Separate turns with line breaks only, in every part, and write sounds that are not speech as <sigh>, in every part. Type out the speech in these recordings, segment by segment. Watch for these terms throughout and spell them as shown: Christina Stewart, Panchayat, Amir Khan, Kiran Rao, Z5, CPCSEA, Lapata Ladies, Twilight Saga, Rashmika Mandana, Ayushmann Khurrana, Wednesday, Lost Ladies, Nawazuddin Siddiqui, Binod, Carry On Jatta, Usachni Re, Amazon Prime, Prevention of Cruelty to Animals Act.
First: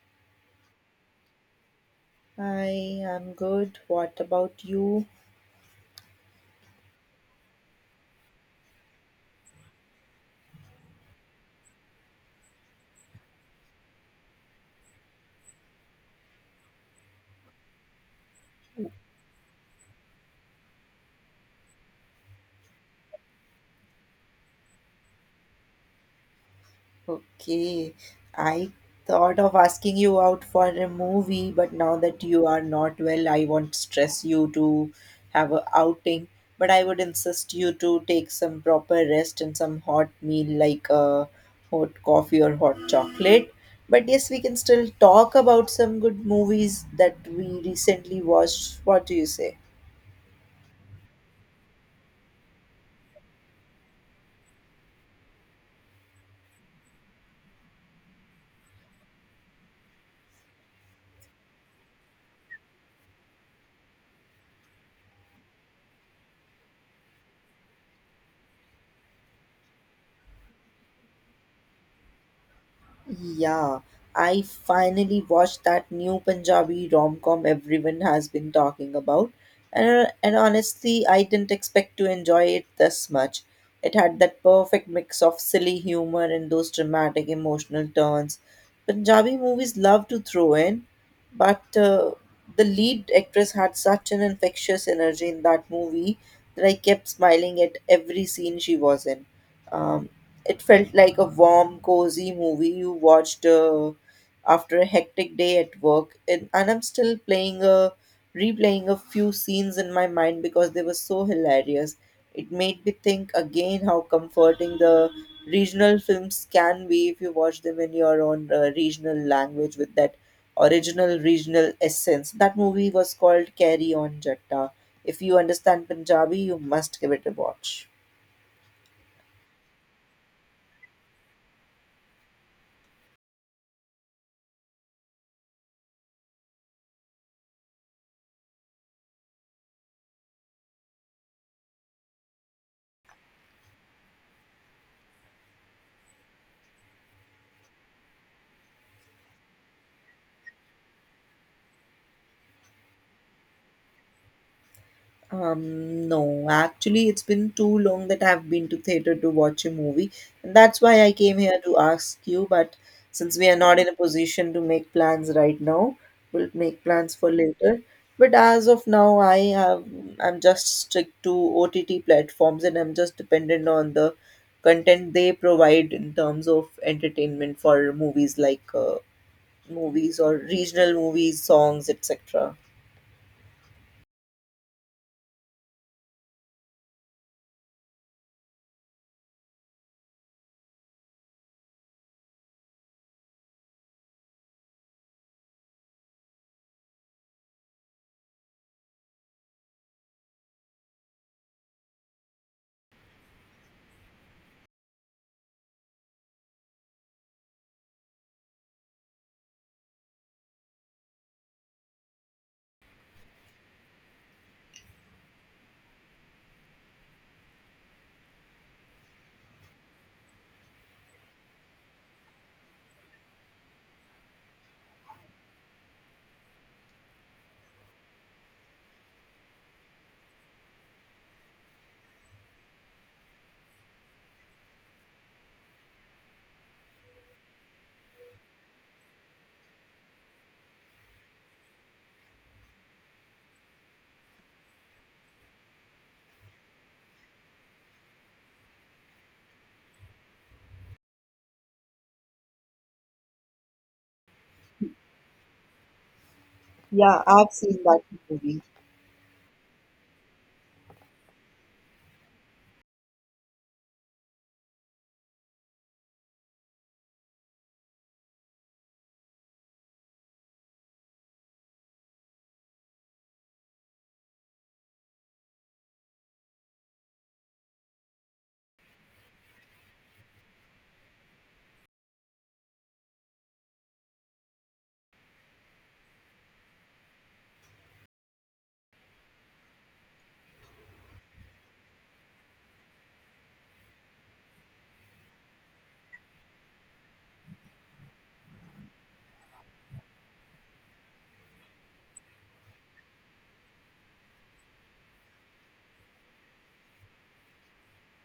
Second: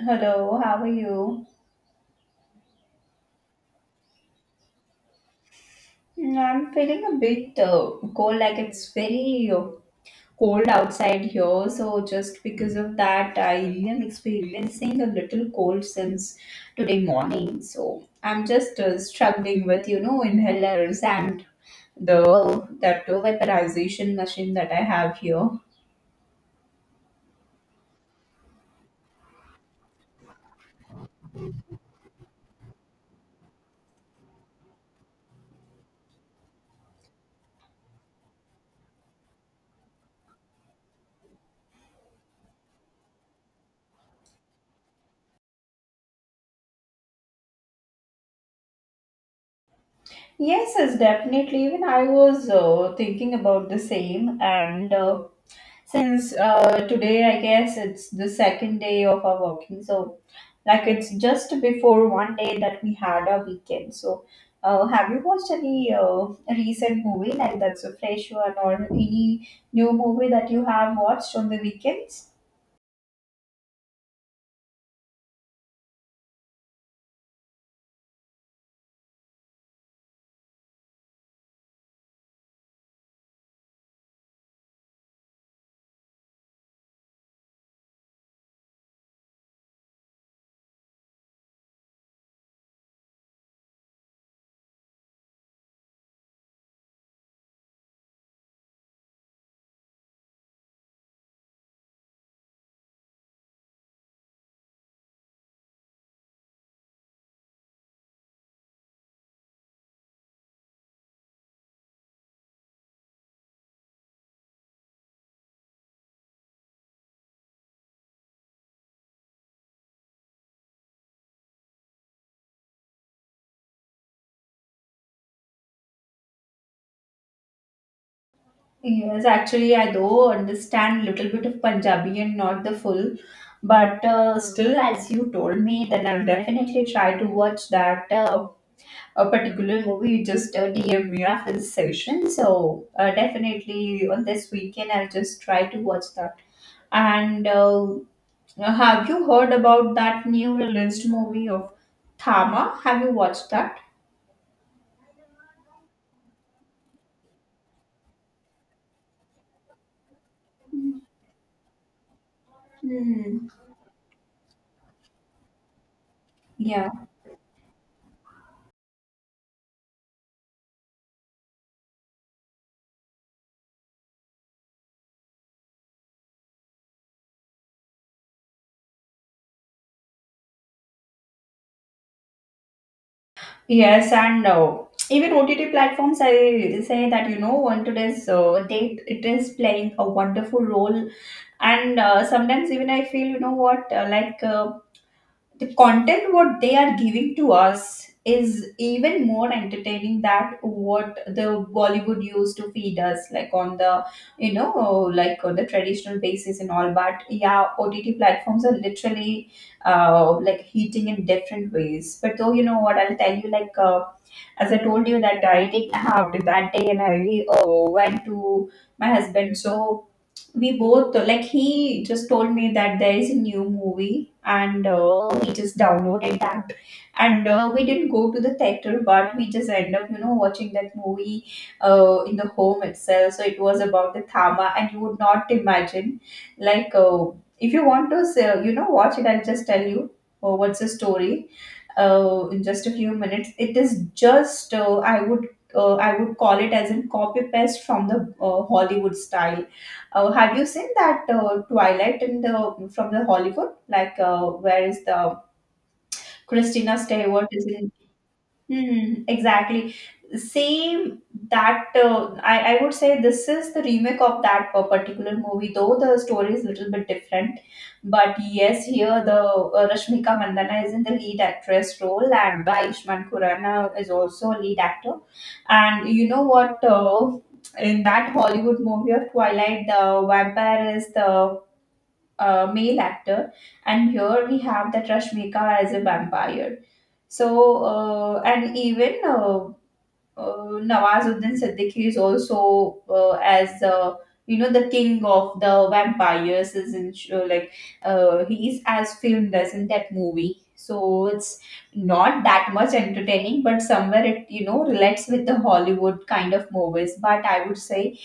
Hello, how are you?
Hi, I'm good. What about you?
Mm, I'm feeling a bit cold, like it's very cold outside here. So, just because of that, I really am experiencing a little cold since today morning. So, I'm just struggling with, inhalers and the that vaporization machine that I have here.
Okay, I thought of asking you out for a movie, but now that you are not well, I won't stress you to have a outing. But I would insist you to take some proper rest and some hot meal like a hot coffee or hot chocolate. But yes, we can still talk about some good movies that we recently watched. What do you say?
Yes, yes, definitely. Even I was thinking about the same, and since today, I guess it's the second day of our working, so like it's just before one day that we had our weekend. So, have you watched any recent movie like that's a fresh one or any new movie that you have watched on the weekends?
Yeah, I finally watched that new Punjabi rom-com everyone has been talking about. And honestly, I didn't expect to enjoy it this much. It had that perfect mix of silly humor and those dramatic emotional turns Punjabi movies love to throw in, but the lead actress had such an infectious energy in that movie that I kept smiling at every scene she was in. Um, it felt like a warm, cozy movie you watched after a hectic day at work. And I'm still playing a replaying a few scenes in my mind because they were so hilarious. It made me think again how comforting the regional films can be if you watch them in your own regional language with that original regional essence. That movie was called Carry On Jatta. If you understand Punjabi, you must give it a watch.
Yes, actually, I do understand little bit of Punjabi and not the full, but still, as you told me, then I'll definitely try to watch that a particular movie, you just DM me after the session. So definitely on this weekend, I'll just try to watch that. And have you heard about that new released movie of Thama? Have you watched that?
No, actually, it's been too long that I've been to theater to watch a movie, and that's why I came here to ask you. But since we
Hmm.
are not in a position to make plans right now, we'll make
Yeah.
plans for later. But as of now, I'm just strict to OTT platforms, and I'm just dependent on the content they provide in terms of entertainment for movies like movies or regional movies, songs, etc.
Yes, and no. Even OTT platforms, I say that you know, on today's date, it is playing a wonderful role. And sometimes even I feel, you know what, like the content what they are giving to us is even more entertaining than what the bollywood used to feed us like on the you know like on the traditional basis and all, but yeah, ott platforms are literally like heating in different ways. But though you know what I'll tell you, like as I told you that I did have that day and I went to my husband, so we both, like, he just told me that there is a new movie, and we just downloaded that, and we didn't go to the theater, but we just end up, you know, watching that movie in the home itself. So it was about the thama, and you would not imagine, like if you want to say, you know, watch it, I'll just tell you what's the story in just a few minutes. It is just uh, I would I would call it as in copy paste from the Hollywood style. Have you seen that Twilight in the from the Hollywood? Like where is the Christina
Yeah,
Stewart
I've
is
seen
in.
that movie.
Hmm, exactly. Same that uh, I would say this is the remake of that particular movie, though the story is a little bit different. But yes, here the Rashmika Mandana is in the lead actress role, and Ayushmann Khurrana is also a lead actor. And you know what? In that Hollywood movie of Twilight, the vampire is the male actor, and here we have that Rashmika as a vampire. So, and even Nawazuddin Siddiqui is also as, you know, the king of the vampires is in like he is as filmed as in that movie. So it's not that much entertaining, but somewhere it, you know, relates with the Hollywood kind of movies. But I would say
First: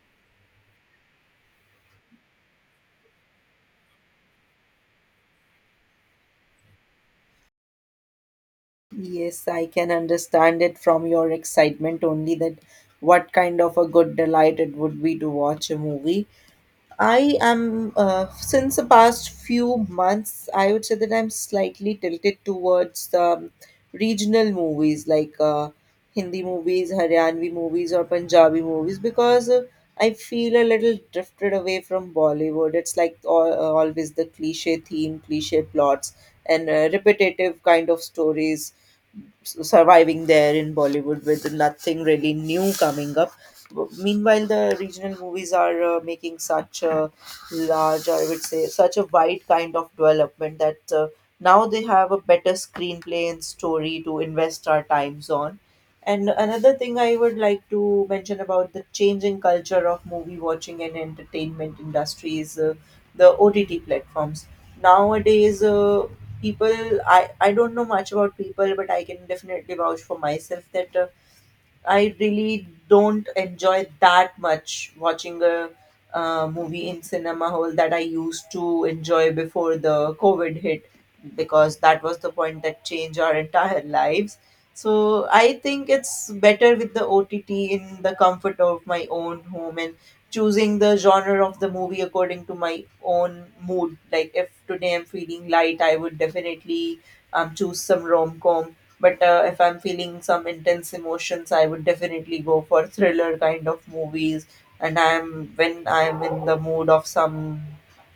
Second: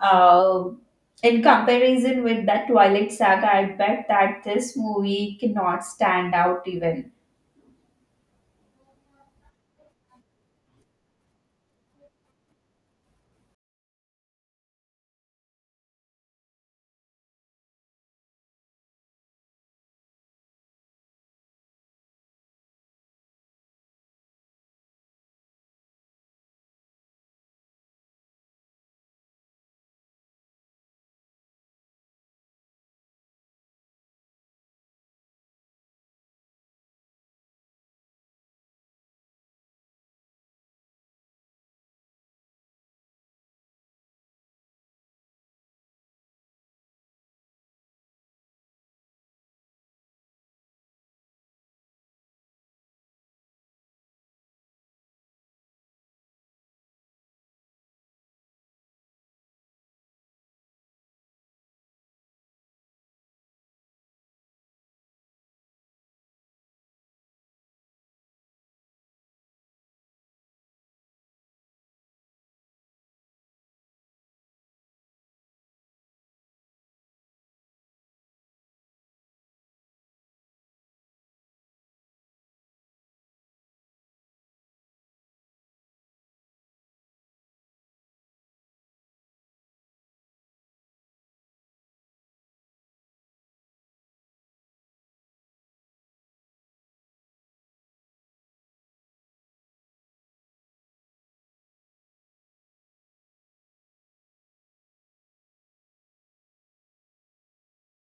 uh, in comparison with that Twilight Saga, I bet that this movie cannot stand out even.
Yes, I can understand it from your excitement only that what kind of a good delight it would be to watch a movie. I am, since the past few months, I would say that I'm slightly tilted towards regional movies like Hindi movies, Haryanvi movies, or Punjabi movies because I feel a little drifted away from Bollywood. It's like always the cliche theme, cliche plots, and repetitive kind of stories surviving there in Bollywood with nothing really new coming up. Meanwhile, the regional movies are making such a large, I would say such a wide kind of development, that now they have a better screenplay and story to invest our times on. And another thing I would like to mention about the changing culture of movie watching and entertainment industry is the OTT platforms nowadays. Uh, people I, I don't know much about people, but I can definitely vouch for myself that I really don't enjoy that much watching a movie in cinema hall that I used to enjoy before the COVID hit, because that was the point that changed our entire lives. So I think it's better with the OTT in the comfort of my own home and choosing the genre of the movie according to my own mood. Like if today I'm feeling light, I would definitely choose some rom com, but if I'm feeling some intense emotions, I would definitely go for thriller kind of movies. And I'm when I'm in the mood of some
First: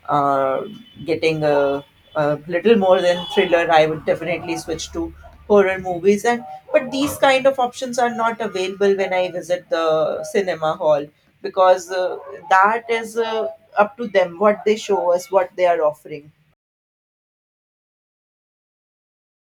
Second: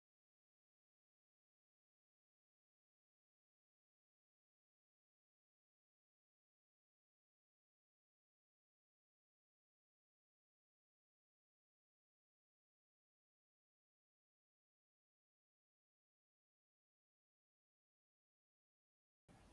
uh, getting a little more than thriller, I would definitely switch to horror movies. And But these kind of options are not available when I visit the cinema hall, because that is up to them what they show us, what they are offering.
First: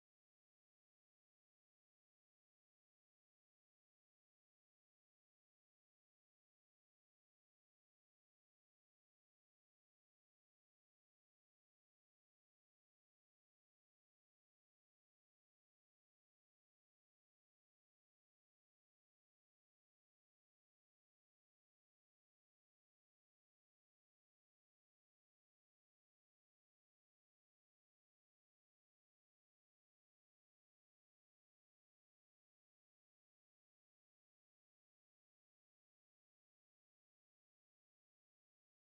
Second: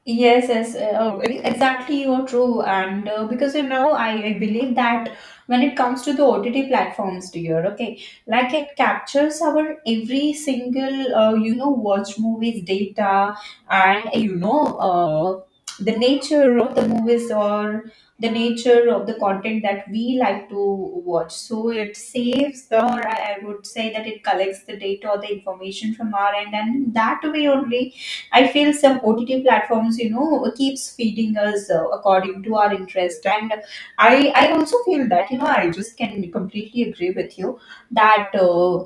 Yes, yes, exactly. You're true, and because, you know, I believe that when it comes to the OTT platforms, dear, okay, like it captures our every single, you know, watch movies data, and you know, the nature of the movies or the nature of the content that we like to watch. So it saves the, or I would say that it collects the data or the information from our end, and that way only I feel some OTT platforms, you know, keeps feeding us according to our interest, and I also feel that, you know, I just can completely agree with you that uh,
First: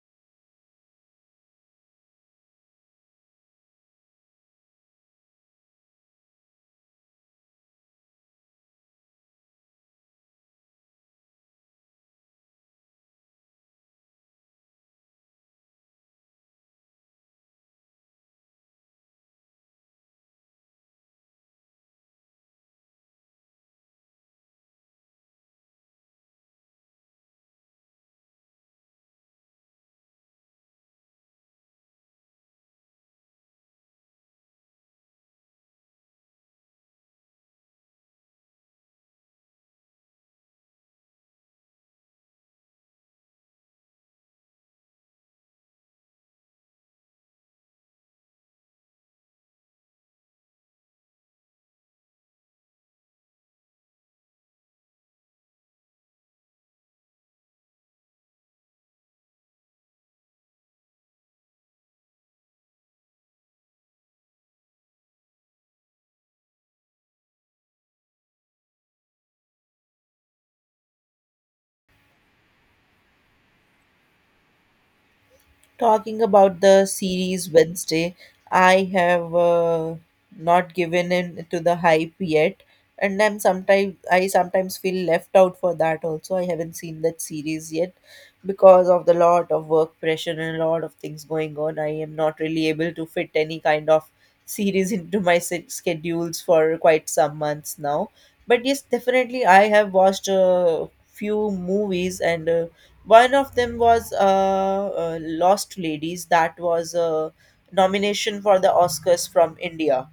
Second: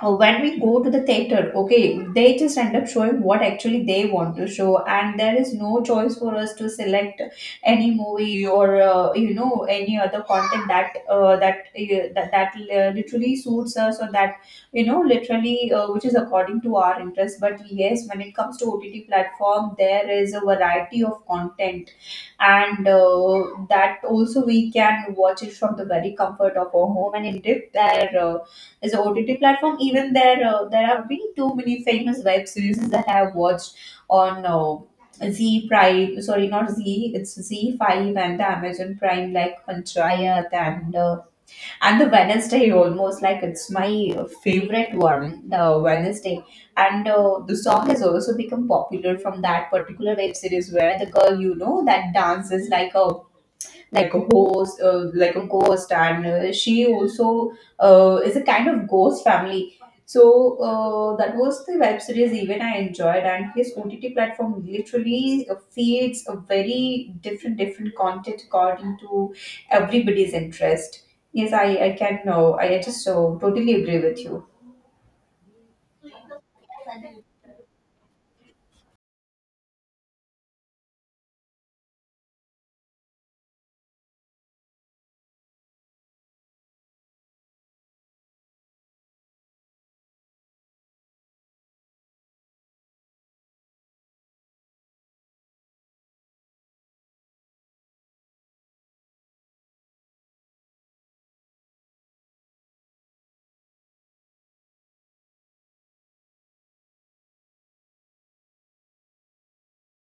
uh, when we go to the theater, okay, they just end up showing what actually they want to show, and there is no choice for us to select any movie or you know, any other content that literally suits us, or that, you know, literally which is according to our interest. But yes, when it comes to ott platform, there is a variety of content, and that also we can watch it from the very comfort of our home. And indeed, there is a ott platform. Even there there have been too many famous web series that I have watched on Z Prime, sorry, not Z, it's Z5 and the Amazon Prime, like Panchayat and the wednesday, almost like it's my favorite one, the wednesday. And the song has also become popular from that particular web series, where the girl, you know, that dances like a like a ghost, and she also is a kind of ghost family. So that was the web series even I enjoyed, and his OTT platform literally feeds a very different different content according to everybody's interest. Yes, I can know. I just totally agree with you.
Talking about the series Wednesday, I have not given in to the hype yet, and I sometimes feel left out for that also. I haven't seen that series yet because of the lot of work pressure and a lot of things going on. I am not really able to fit any kind of series <laughs> into my schedules for quite some months now. But yes, definitely I have watched a few movies and one of them was Lost Ladies. That was a nomination for the Oscars from India,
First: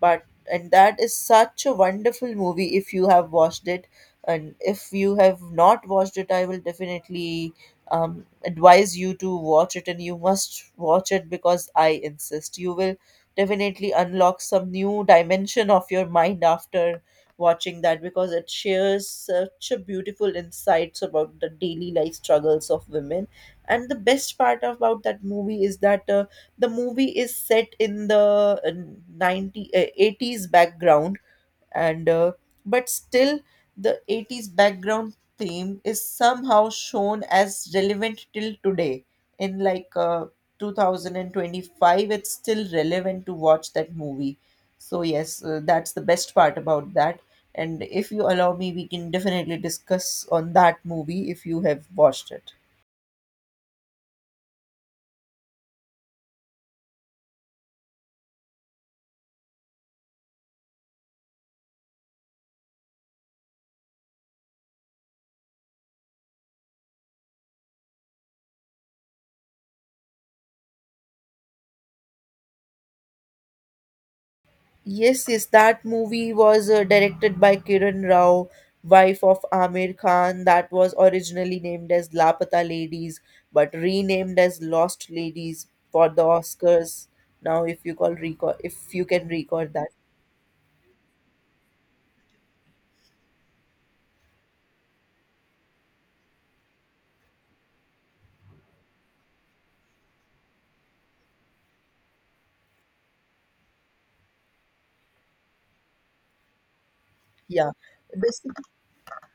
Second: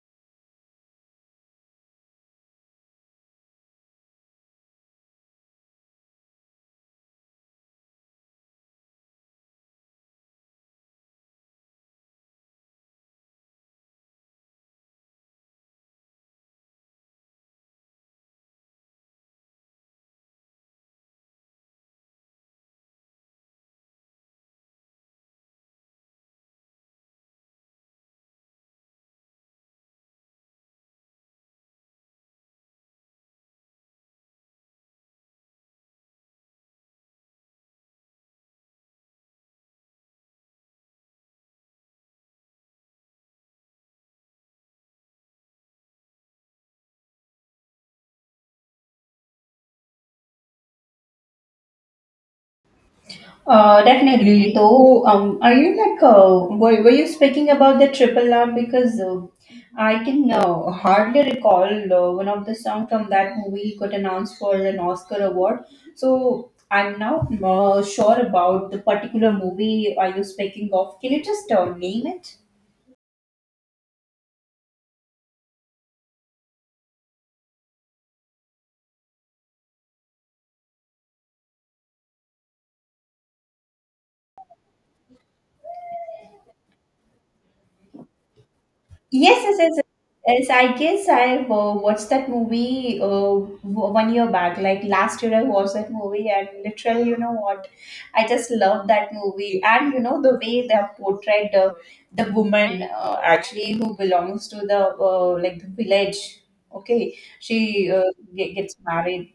but and that is such a wonderful movie. If you have watched it, and if you have not watched it, I will definitely advise you to watch it, and you must watch it because I insist you will definitely unlock some new dimension of your mind after watching that, because it shares such a beautiful insights about the daily life struggles of women. And the best part about that movie is that the movie is set in the uh, 90 uh, 80s background, and but still the 80s background theme is somehow shown as relevant till today, in like 2025 it's still relevant to watch that movie. So yes, that's the best part about that, and if you allow me, we can definitely discuss on that movie if you have watched it.
Definitely. Though, are you like, were you speaking about the Triple R? Because I can hardly recall one of the song from that movie got announced for an Oscar award. So I'm not sure about the particular movie are you speaking of. Can you just name it?
Yes, yes, that movie was directed by Kiran Rao, wife of Amir Khan. That was originally named as Lapata Ladies, but renamed as Lost Ladies for the Oscars. Now, if you call recall, if you can
Yes, yes,
record
yes.
that,
Yes, I guess I watched that movie one year back. Like last year, I watched that movie, and literally, you know what? I just love that movie. And you know, the way they have portrayed the woman actually, who belongs to the like the village. Okay,
yeah.
she
Basically,
gets married.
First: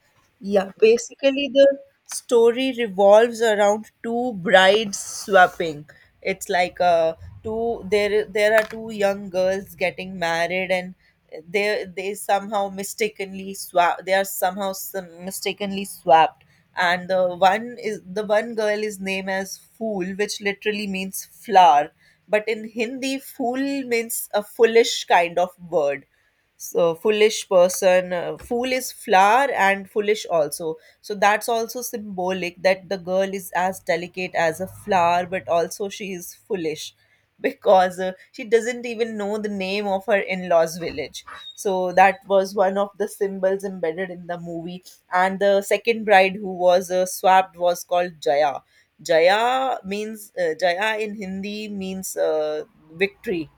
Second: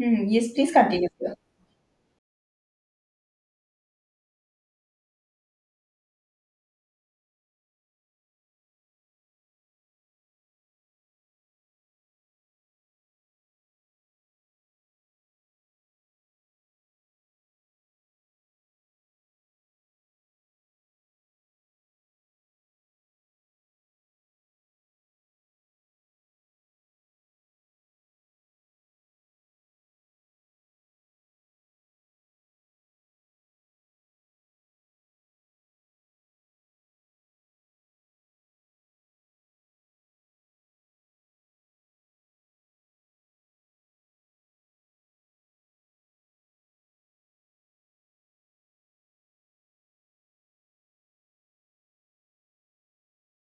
Hmm, yes, please
yeah,
continue.
basically the story revolves around two brides swapping. It's like two there there are two young girls getting married, and they somehow mistakenly swap they are somehow some mistakenly swapped, and the one girl is named as Fool, which literally means flower, but in Hindi Fool means a foolish kind of word. So foolish person, Fool is flower and foolish also, so that's also symbolic that the girl is as delicate as a flower but also she is foolish <laughs> because she doesn't even know the name of her in-laws village. So that was one of the symbols embedded in the movie. And the second bride who was swapped was called Jaya. Jaya means, Jaya in Hindi means, victory.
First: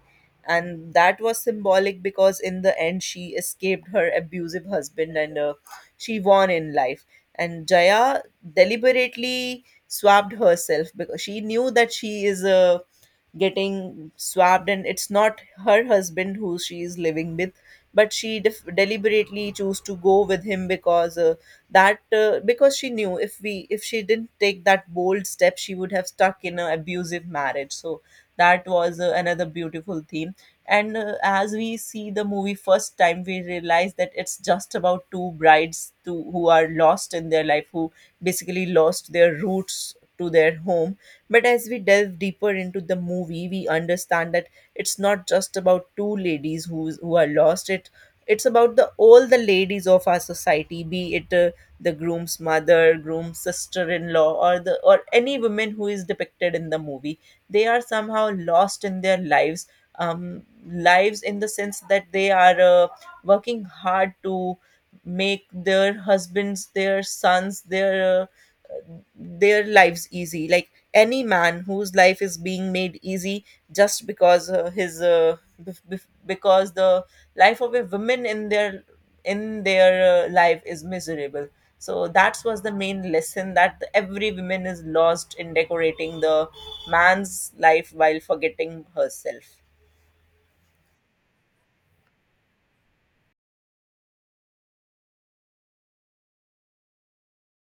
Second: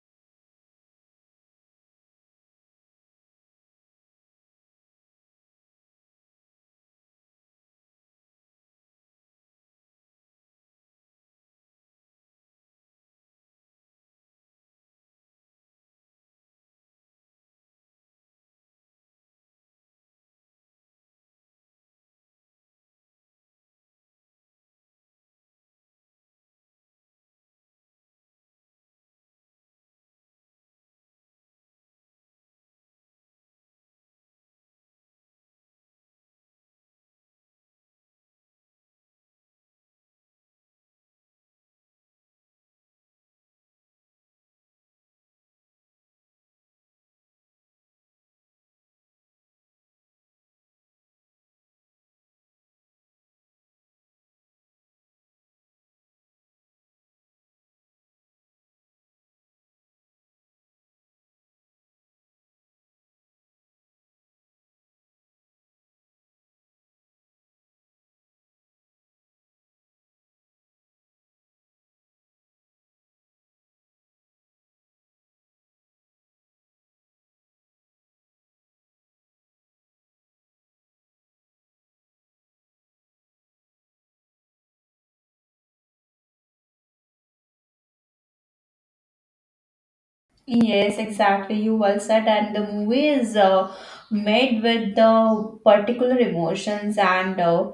And that was symbolic because in the end she escaped her abusive husband and, she won in life. And Jaya deliberately swapped herself because she knew that she is a getting swapped and it's not her husband who she is living with, but she deliberately chose to go with him, because that because she knew if we if she didn't take that bold step, she would have stuck in an abusive marriage. So that was another beautiful theme. And as we see the movie first time, we realize that it's just about two brides who are lost in their life, who basically lost their roots to their home. But as we delve deeper into the movie, we understand that it's not just about two ladies who are lost. It's about the all the ladies of our society, be it the groom's mother, groom's sister-in-law, or the or any woman who is depicted in the movie. They are somehow lost in their lives. Lives in the sense that they are working hard to make their husbands, their sons, their lives easy. Like any man whose life is being made easy just because because the life of a woman in their life is miserable. So that was the main lesson, that every woman is lost in decorating the man's life while forgetting herself.
Yes, exactly. You well said, and the movie is made with the particular emotions, and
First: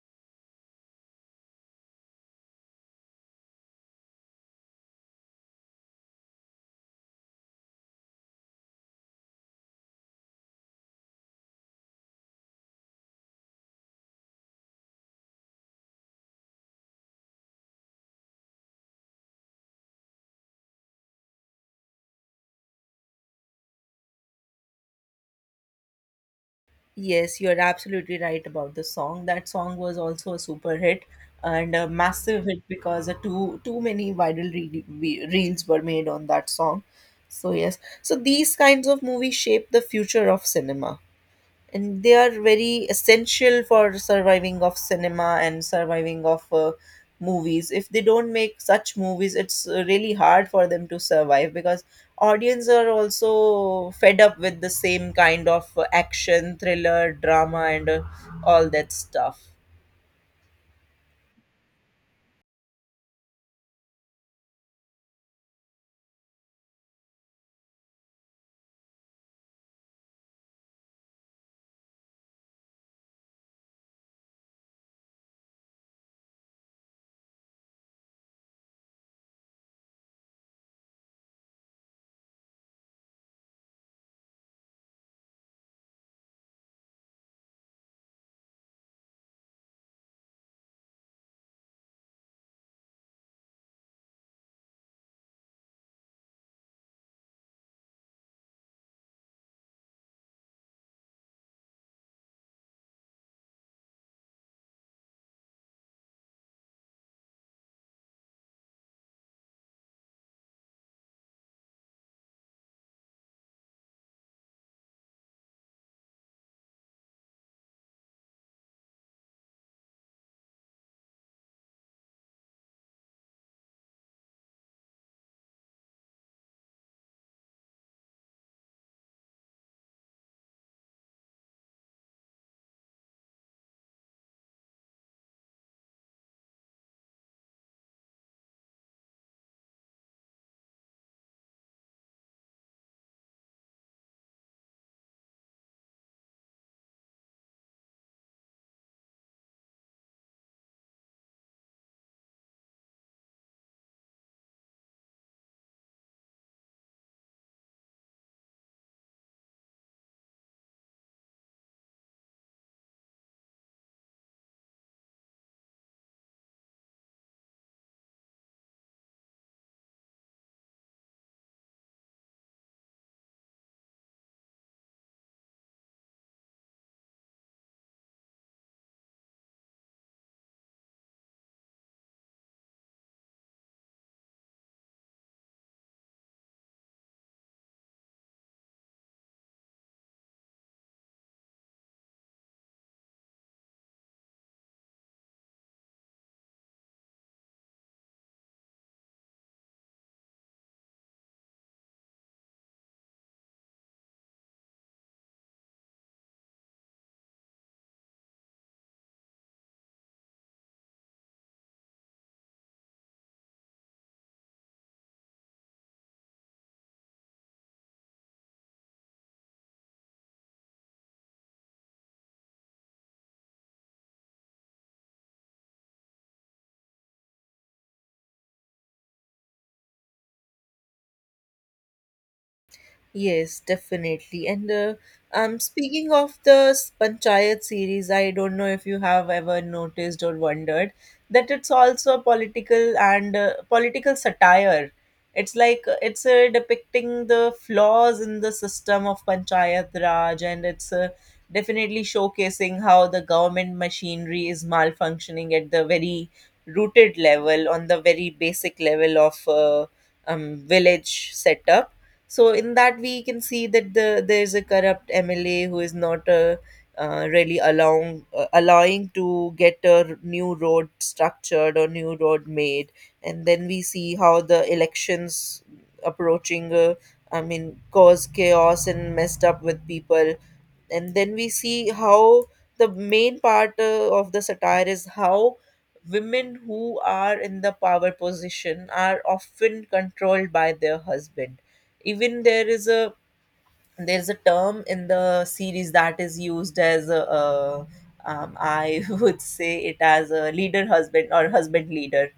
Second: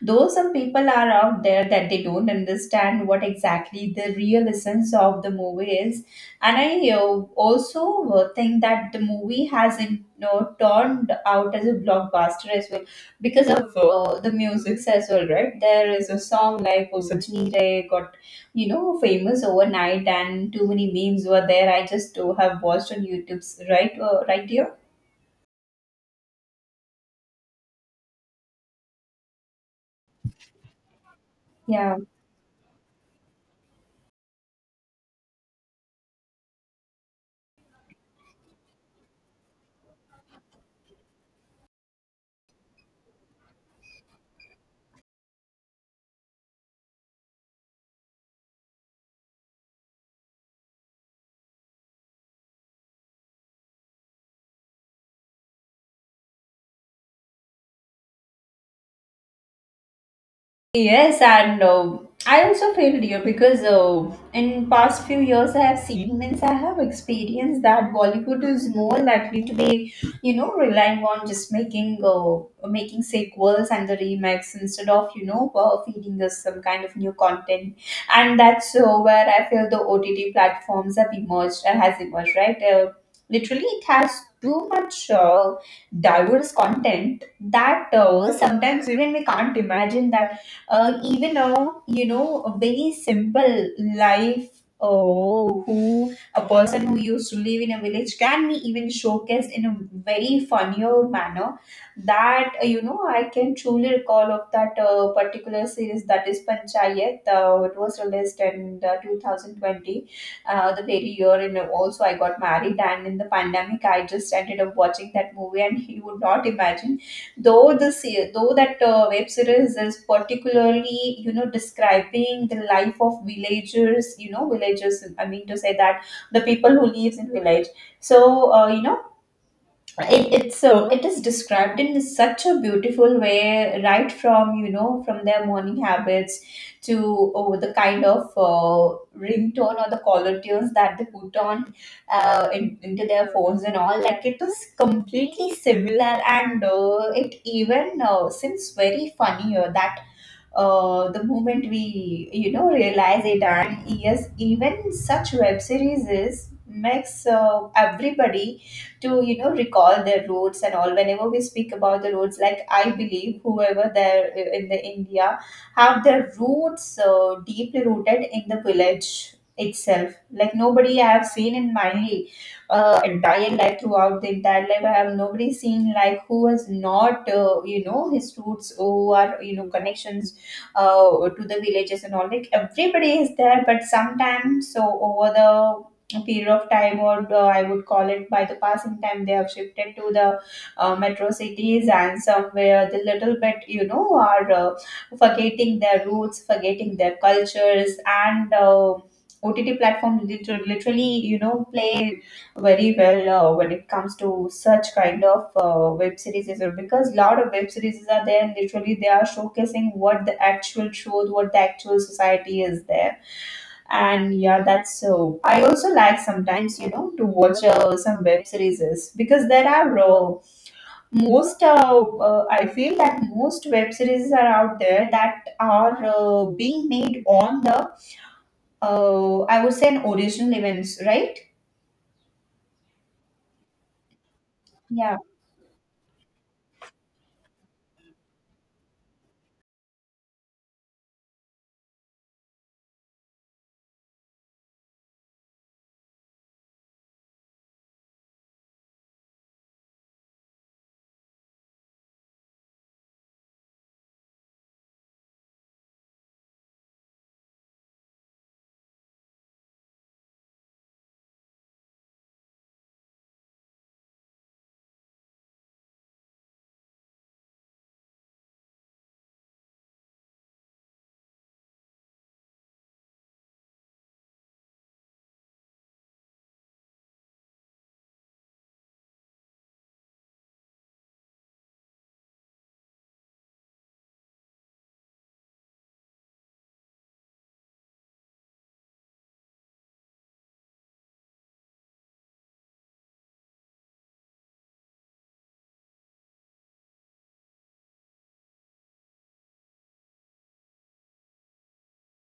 though some people are out there that they don't understand what exactly the real essence of the movie is, and I also think that the movie has in, you know, turned out as a blockbuster as well because of the music as well, right? There is a song like "Usachni Re" got, you know, famous overnight, and too many memes were there. I just have watched on YouTube's right, right here.
Yes, you're absolutely right about the song. That song was also a super hit and a
Yeah.
massive hit because too many viral reels were made on that song. So yes, so these kinds of movies shape the future of cinema, and they are very essential for surviving of cinema and surviving of movies. If they don't make such movies, it's really hard for them to survive, because audience are also fed up with the same kind of action thriller drama and all that stuff.
Yes, and I also feel dear, because in past few years I have seen, means I have experienced that Bollywood is more likely to be, you know, relying on just making making sequels and the remakes instead of, you know, feeding us some kind of new content, and that's where I feel the OTT platforms have emerged, has emerged, right. Literally, it has too much. Diverse content that sometimes even we can't imagine that even a, you know, a very simple life, oh, who, a person who used to live in a village can be even showcased in a very funnier manner, that you know, I can truly recall of that particular series, that is panchayat, it was released in 2020, the very year, and also I got married, and in the pandemic I just ended up watching that movie. And <laughs> you would not imagine, though that web series is particularly, you know, describing the life of villagers, you know, villagers, I mean to say that the people who lives in village. So you know, it, it's so it is described in such a beautiful way, right from, you know, from their morning habits to, oh, the kind of ringtone or the caller tunes that they put on into their phones and all, like it is completely similar, and it even seems very funny, that the moment we, you know, realize it. And yes, even such web series is makes everybody to, you know, recall their roots and all. Whenever we speak about the roots, like I believe whoever there in the india have their roots deeply rooted in the village itself. Like nobody I have seen in my entire life, throughout the entire life I have nobody seen, like who has not you know, his roots or, you know, connections to the villages and all, like everybody is there. But sometimes, so over the period of time, or I would call it by the passing time, they have shifted to the metro cities, and somewhere the little bit, you know, are forgetting their roots, forgetting their cultures, and ott platform literally, you know, play very well when it comes to such kind of Web series as well, because a lot of web series are there and literally they are showcasing what the actual truth, what the actual society is there. And yeah, that's so I also like sometimes, you know, to watch some web series because there are most I feel that most web series are out there that are being made on the I would say an original events, right?
Yes, definitely. And
Yeah.
speaking of the panchayat series, I don't know if you have ever noticed or wondered that it's also a political and political satire. It's like, it's depicting the flaws in the system of panchayat raj, and it's definitely showcasing how the government machinery is malfunctioning at the very rooted level, on the very basic level of village setup. So in that we can see that there's a corrupt MLA who is not really allowing, to get a new road structured or new road made, and then we see how the elections approaching. Cause chaos and messed up with people, and then we see how the main part of the satire is how women who are in the power position are often controlled by their husband. Even there is a there's a term in the series that is used as a, I <laughs> would say it as a leader husband or husband leader.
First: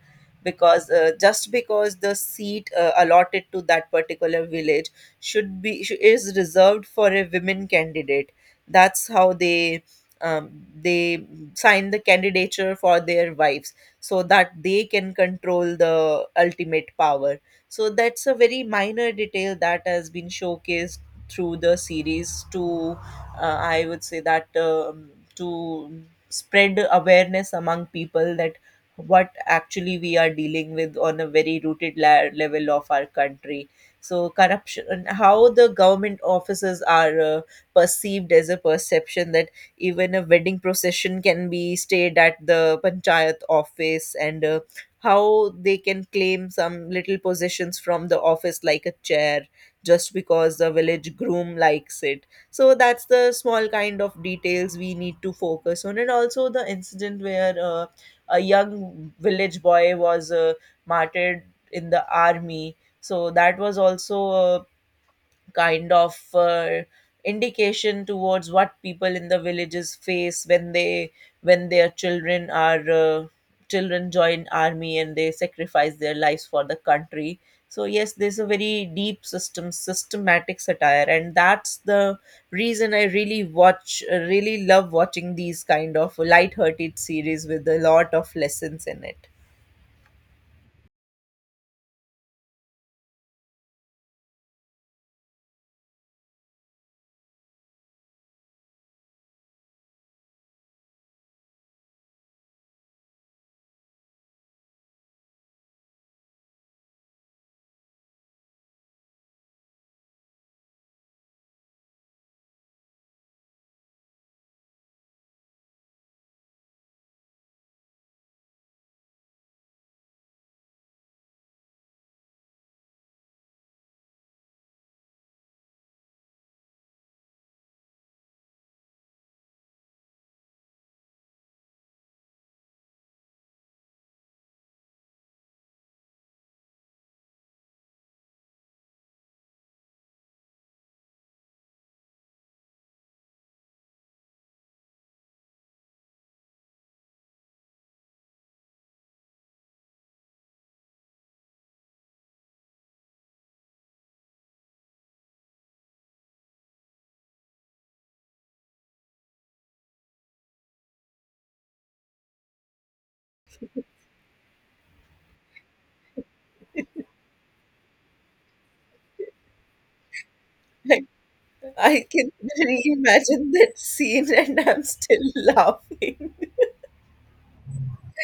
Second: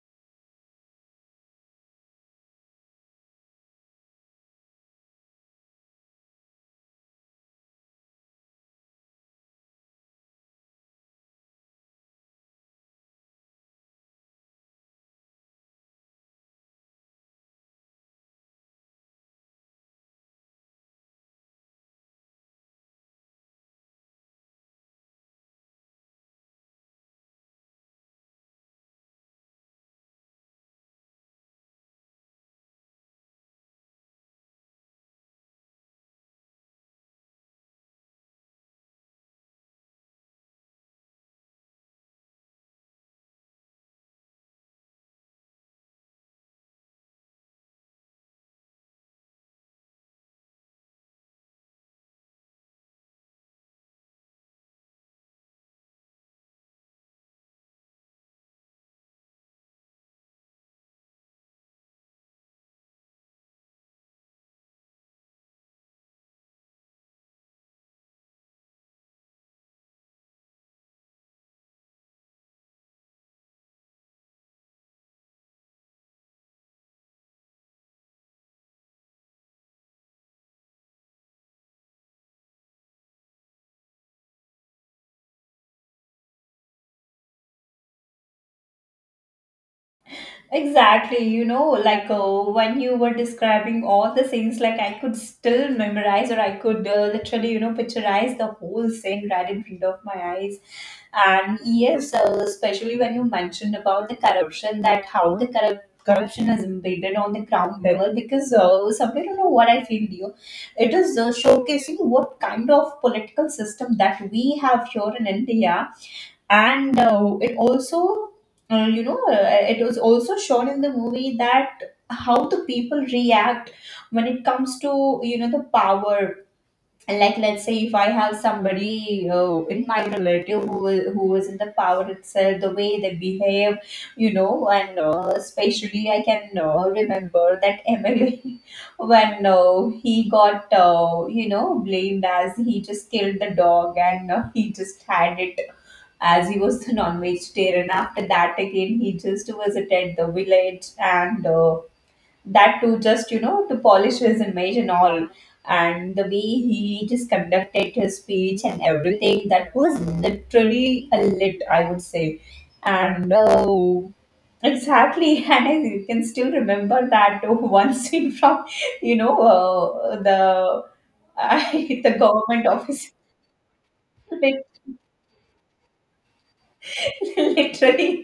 Because just because the seat allotted to that particular village is reserved for a women candidate. That's how they um, they sign the candidature for their wives so that they can control the ultimate power. So that's a very minor detail that has been showcased through the series to I would say that to spread awareness among people that what actually we are dealing with on a very level of our country. So corruption, and how the government offices are perceived as a perception that even a wedding procession can be stayed at the panchayat office, and how they can claim some little possessions from the office like a chair just because the village groom likes it. So that's the small kind of details we need to focus on. And also the incident where a young village boy was martyred in the army. So that was also a kind of indication towards what people in the villages face when they when their children are children join army and they sacrifice their lives for the country. So yes, there's a very deep systematic satire, and that's the reason I really watch really love watching these kind of light-hearted series with a lot of lessons in it.
Exactly, you know, like when you were describing all the scenes, like I could still memorize, or I could literally, you know, picturize the whole scene right in front of my eyes. And yes, especially when you mentioned about the corruption, that how the corruption is embedded on the ground level, because somewhere, you know, what I feel, you, it is showcasing what kind of political system that we have here in India. And it also you know, it was also shown in the movie that how the people react when it comes to, you know, the power. Like, let's say if I have somebody in my relative who who was in the power itself, the way they behave, you know. And especially I can remember that <laughs> MLA when he got you know, blamed as he just killed the dog and he just had it as he was the non-vegetarian. After that, again, he just visited the village, and that too, just, you know, to polish his image and all. And the way he just conducted his speech and everything, that was literally a lit, I would say. And exactly, <laughs> and I can still remember that <laughs> one scene from, you know, the
Like,
<laughs>
I
the
can <laughs>
government office.
reimagine that scene and
<laughs>
I'm still laughing.
<laughs> Literally,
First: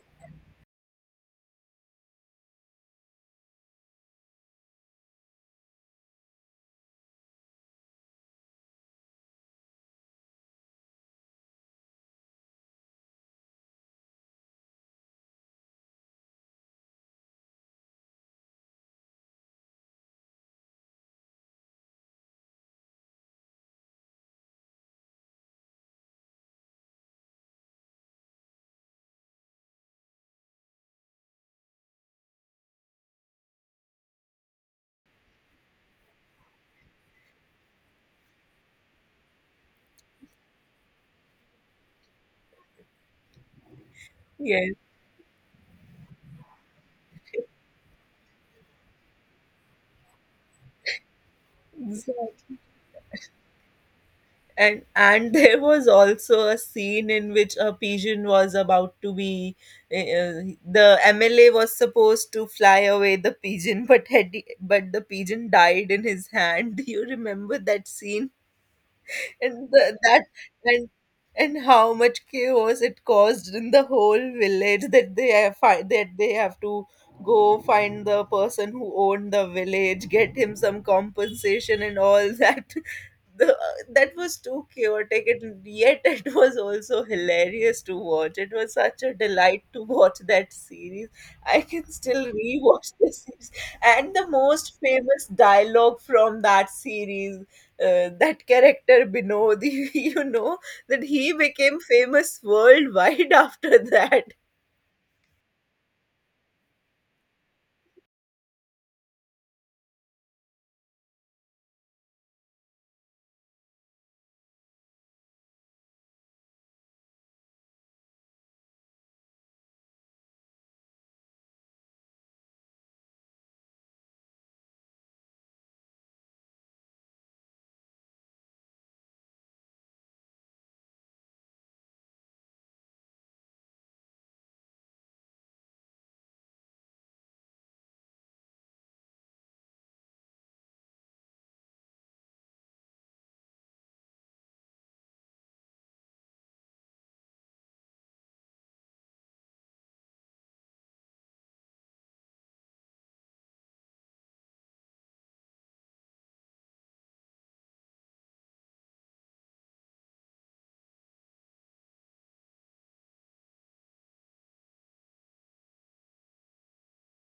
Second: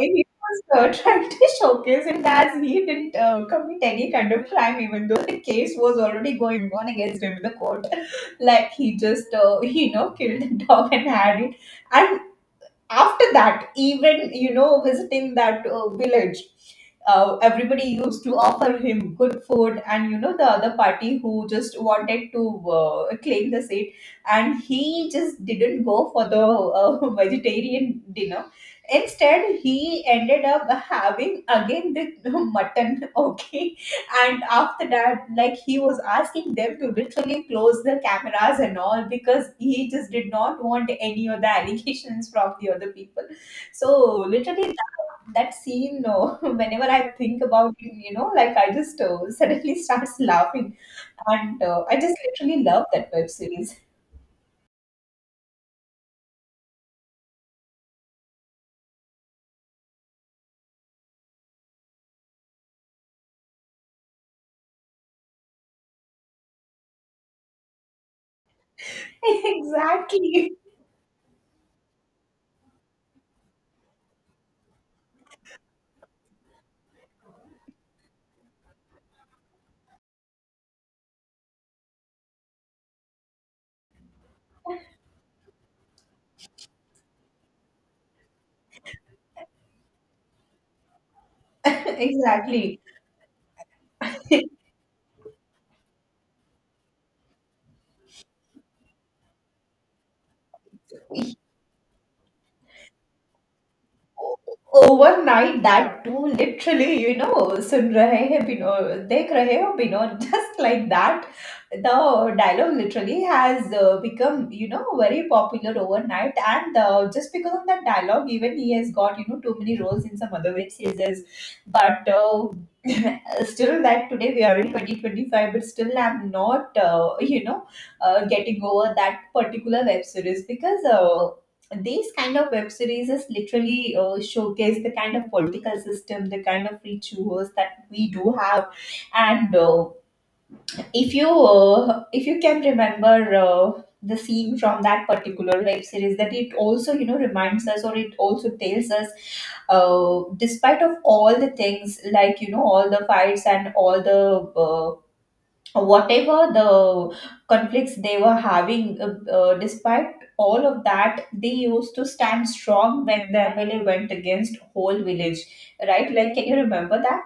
he was trying to showcase it as he didn't commit any kind of crime, even though the case was already going on against him in the court. <laughs> Like he just, he, you know, killed the dog and had it, and after that, even, you know, visiting that village, everybody used to offer him good food. And you know, the other party, who just wanted to claim the seat, and he just didn't go for the <laughs> vegetarian dinner, instead he ended up having again the <laughs> mutton, okay. And after that, like, he was asking them to literally close the cameras and all, because he just did not want any of the <laughs> allegations from the other people. So
<laughs>
literally
Yes.
that, that scene no. <laughs> Whenever I think about it, you know, like, I just suddenly starts <laughs> laughing. And I just
Exact-
literally love that web series.
And <laughs> there was also a scene in which a pigeon was about to be the MLA was supposed to fly away the pigeon, <laughs> but the pigeon died in his hand. Do you remember that scene? <laughs>
<laughs>
and the, that
Exactly.
and and how much chaos it caused in the whole village, that they have find that they have to go find the person who owned the village, get him some compensation and all that. <laughs> The, that was too chaotic, and yet <laughs> it was also hilarious to watch. It was such a delight to watch that series. I can
<laughs>
still
Exactly.
rewatch <laughs> the series. And the
<laughs>
most famous dialogue from that series, that character Binod, <laughs> you know, that he became famous worldwide <laughs> after that.
Overnight, that too, literally, you know. Sun rahe hain Bino, dekh rahe ho Bino. <laughs> Just like that, the dialogue literally has become, you know, very popular overnight. And just because of that dialogue, even he has got, you know, too many roles in some other web series. But <laughs> still that today we are in 2025, but still I'm not you know, getting over that particular web series, because these kind of web series is literally showcase the kind of political system, the kind of rituals that we do have. And if you can remember the scene from that particular web series, that it also, you know, reminds us, or it also tells us, despite of all the things, like, you know, all the fights and all the whatever the conflicts they were having, despite all of that, they used to stand strong when the MLA went against whole village, right? Like, can you remember that?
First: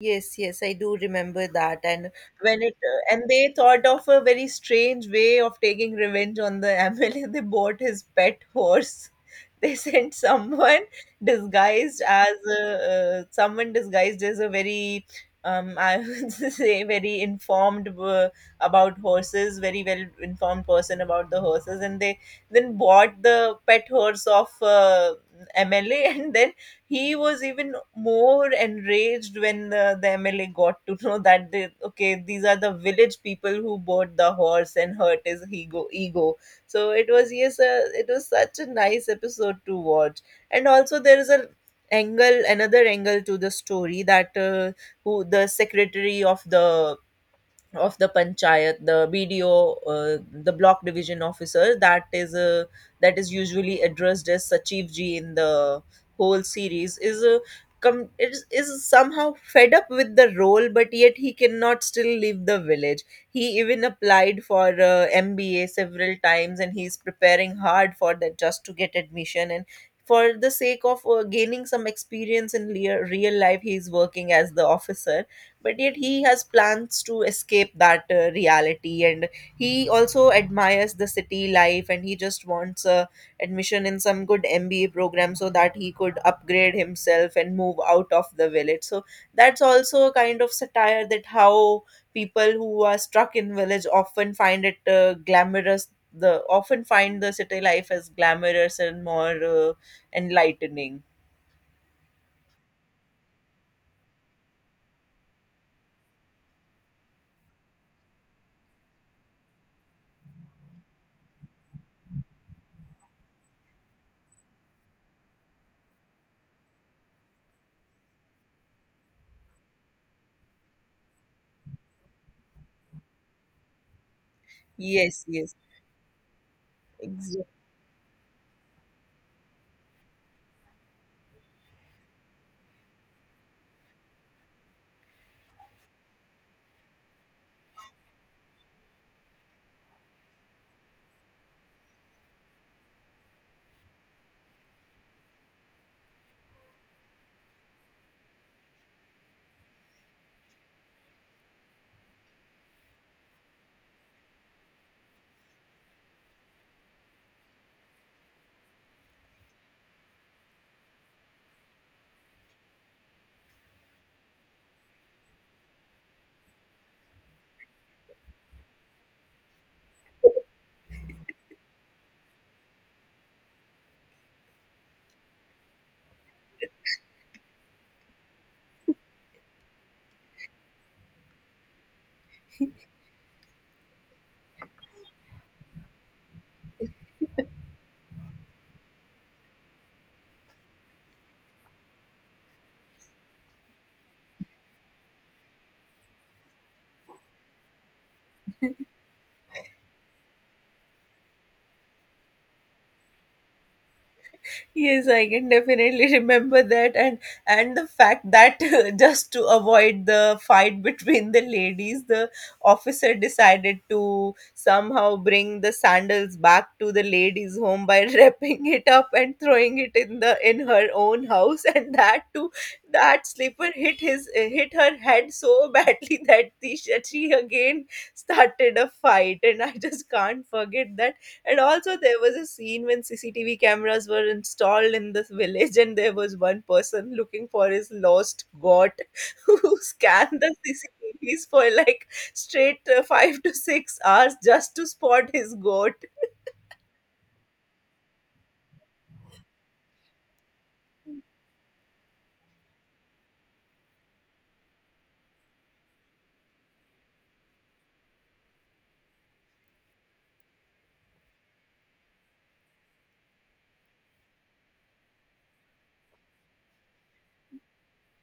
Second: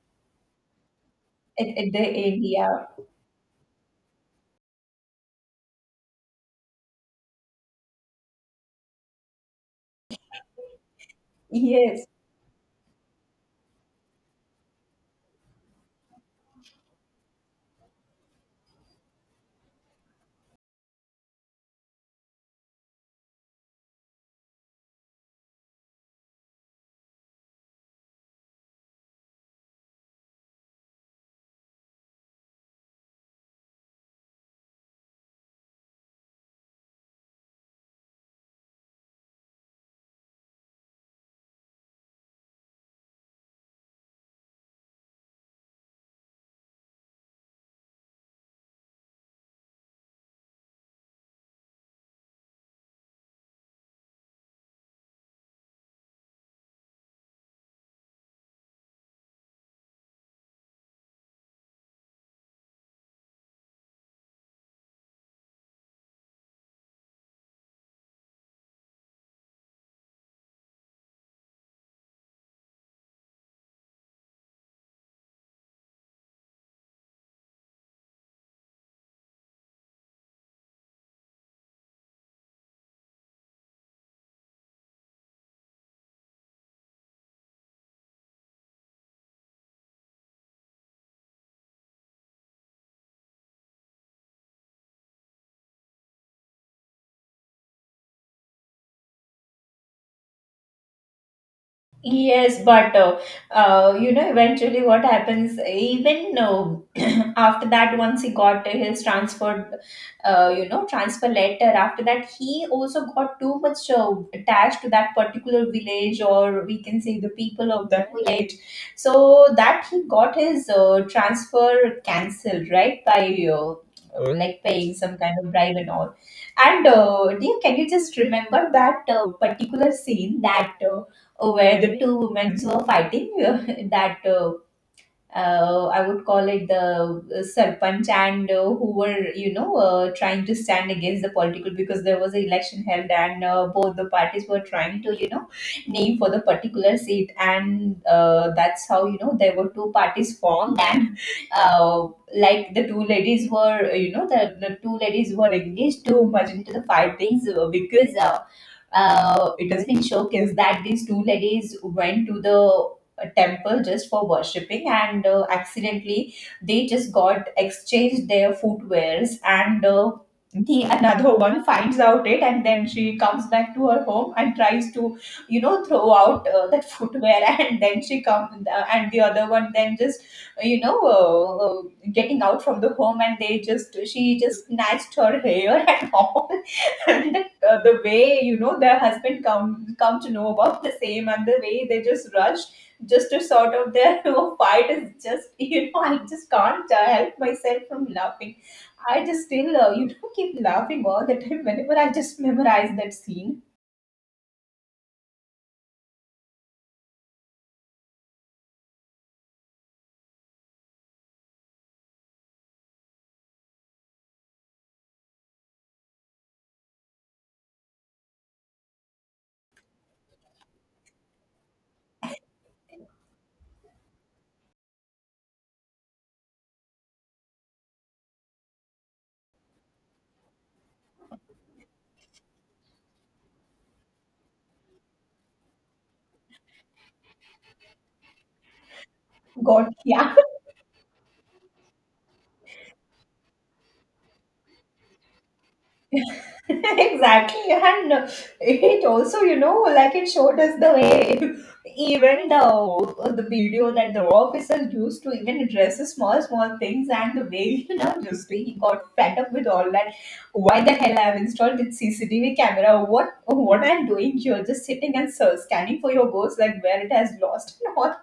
Yes, yes, I do remember that.
At the
And
end,
when it
yeah.
and they thought of a very strange way of taking revenge on the MLA. <laughs> They bought his pet horse. <laughs> They sent someone disguised
Yes.
as a, someone disguised as a very I would <laughs> say very very well informed person about the horses, and they then bought the pet horse of MLA <laughs> and then he was even more enraged when the MLA got to know that they, okay, these are the village people who bought the horse and hurt his ego. So it was, yes, it was such a nice episode to watch. And also there is a angle, another angle to the story, that who the secretary of the panchayat, the BDO, the block division officer, that is usually addressed as sachiv ji in the whole series, is is somehow fed up with the role but yet he cannot still leave the village. He even applied for MBA several times, and he's preparing hard for that just to get admission, and for the sake of gaining some experience in real life he's working as the officer, but yet he has plans to escape that reality. And he also admires the city life and he just wants a admission in some good MBA program so that he could upgrade himself and move out of the village. So that's also a kind of satire, that how people who are stuck in village often find it glamorous, the often find the city life as glamorous and more enlightening.
Yes, but you know, eventually what happens, even <clears throat> after that, once he got his transfer, you know, transfer letter, after that, he also got too much attached to that particular village, or we can say the people of that village. So that he got his transfer cancelled, right, by like paying some
Yes,
kind of bribe and all. And
yes.
dear, can you just remember that particular scene that? Where the two women were fighting <laughs> that I would call it the Sarpanch and who were, you know, trying to stand against the political, because there was an election held, and both the parties were trying to, you know, name for the particular seat. And that's how, you know, there were two parties formed. And uh, like the two ladies were, you know, the two ladies were engaged too much into the fightings because it has been showcased that these two ladies went to the temple just for worshipping, and accidentally they just got exchanged their footwears. And the another one finds out it, and then she comes back to her home and tries to, you know, throw out that footwear. <laughs> And then she come, and the other one then just, you know, getting out from the home, and they just, she just snatched her hair <laughs> and all. <laughs> And then the way, you know, their husband come to know about the same, and the way they just rush just to sort of their <laughs> you know, fight is just, you know, I just can't help myself from laughing. I just still you know, keep laughing all the time whenever I just memorize that scene.
Yes, I can definitely <laughs> remember that, and the fact that <laughs> just to avoid the fight <laughs> between the ladies, the officer decided to somehow bring the sandals back to the ladies' home by <laughs> wrapping it up and throwing it in the in her own house, <laughs> and that too, that slipper hit her head so badly <laughs> that the, she again started a fight, and I just can't forget that. And also, there was a scene when CCTV cameras were installed in this village, and there was one person looking for his lost goat <laughs> who
God, yeah.
scanned the CCTVs for like straight five to six hours just to spot his goat.
<laughs> Exactly. And it also, you know, like, it showed us the way, even the video that the officer used to even address the small small things, and the way, you know, just he got fed up with all that. Why the hell I've installed this CCTV camera, what I'm doing here, just sitting and scanning for your ghost, like where it has lost and all.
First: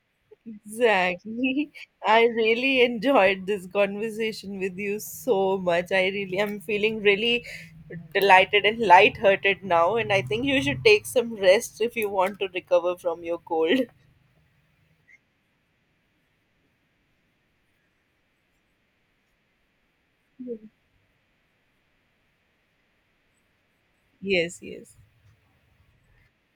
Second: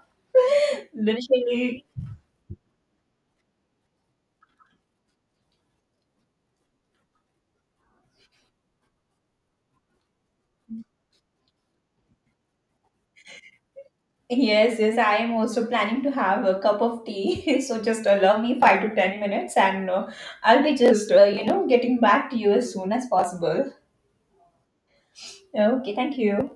<laughs>
Exactly.
Literally.
I really enjoyed this conversation with you so much. I really am feeling really delighted and lighthearted now, and I think you should take some rest if you want to recover from your cold.
Yes, yes, I am also planning to have a cup of tea. <laughs> So just allow me 5 to 10 minutes, and I'll be just, you know, getting back to you as soon as possible.
Yes, yes.
Okay, thank you.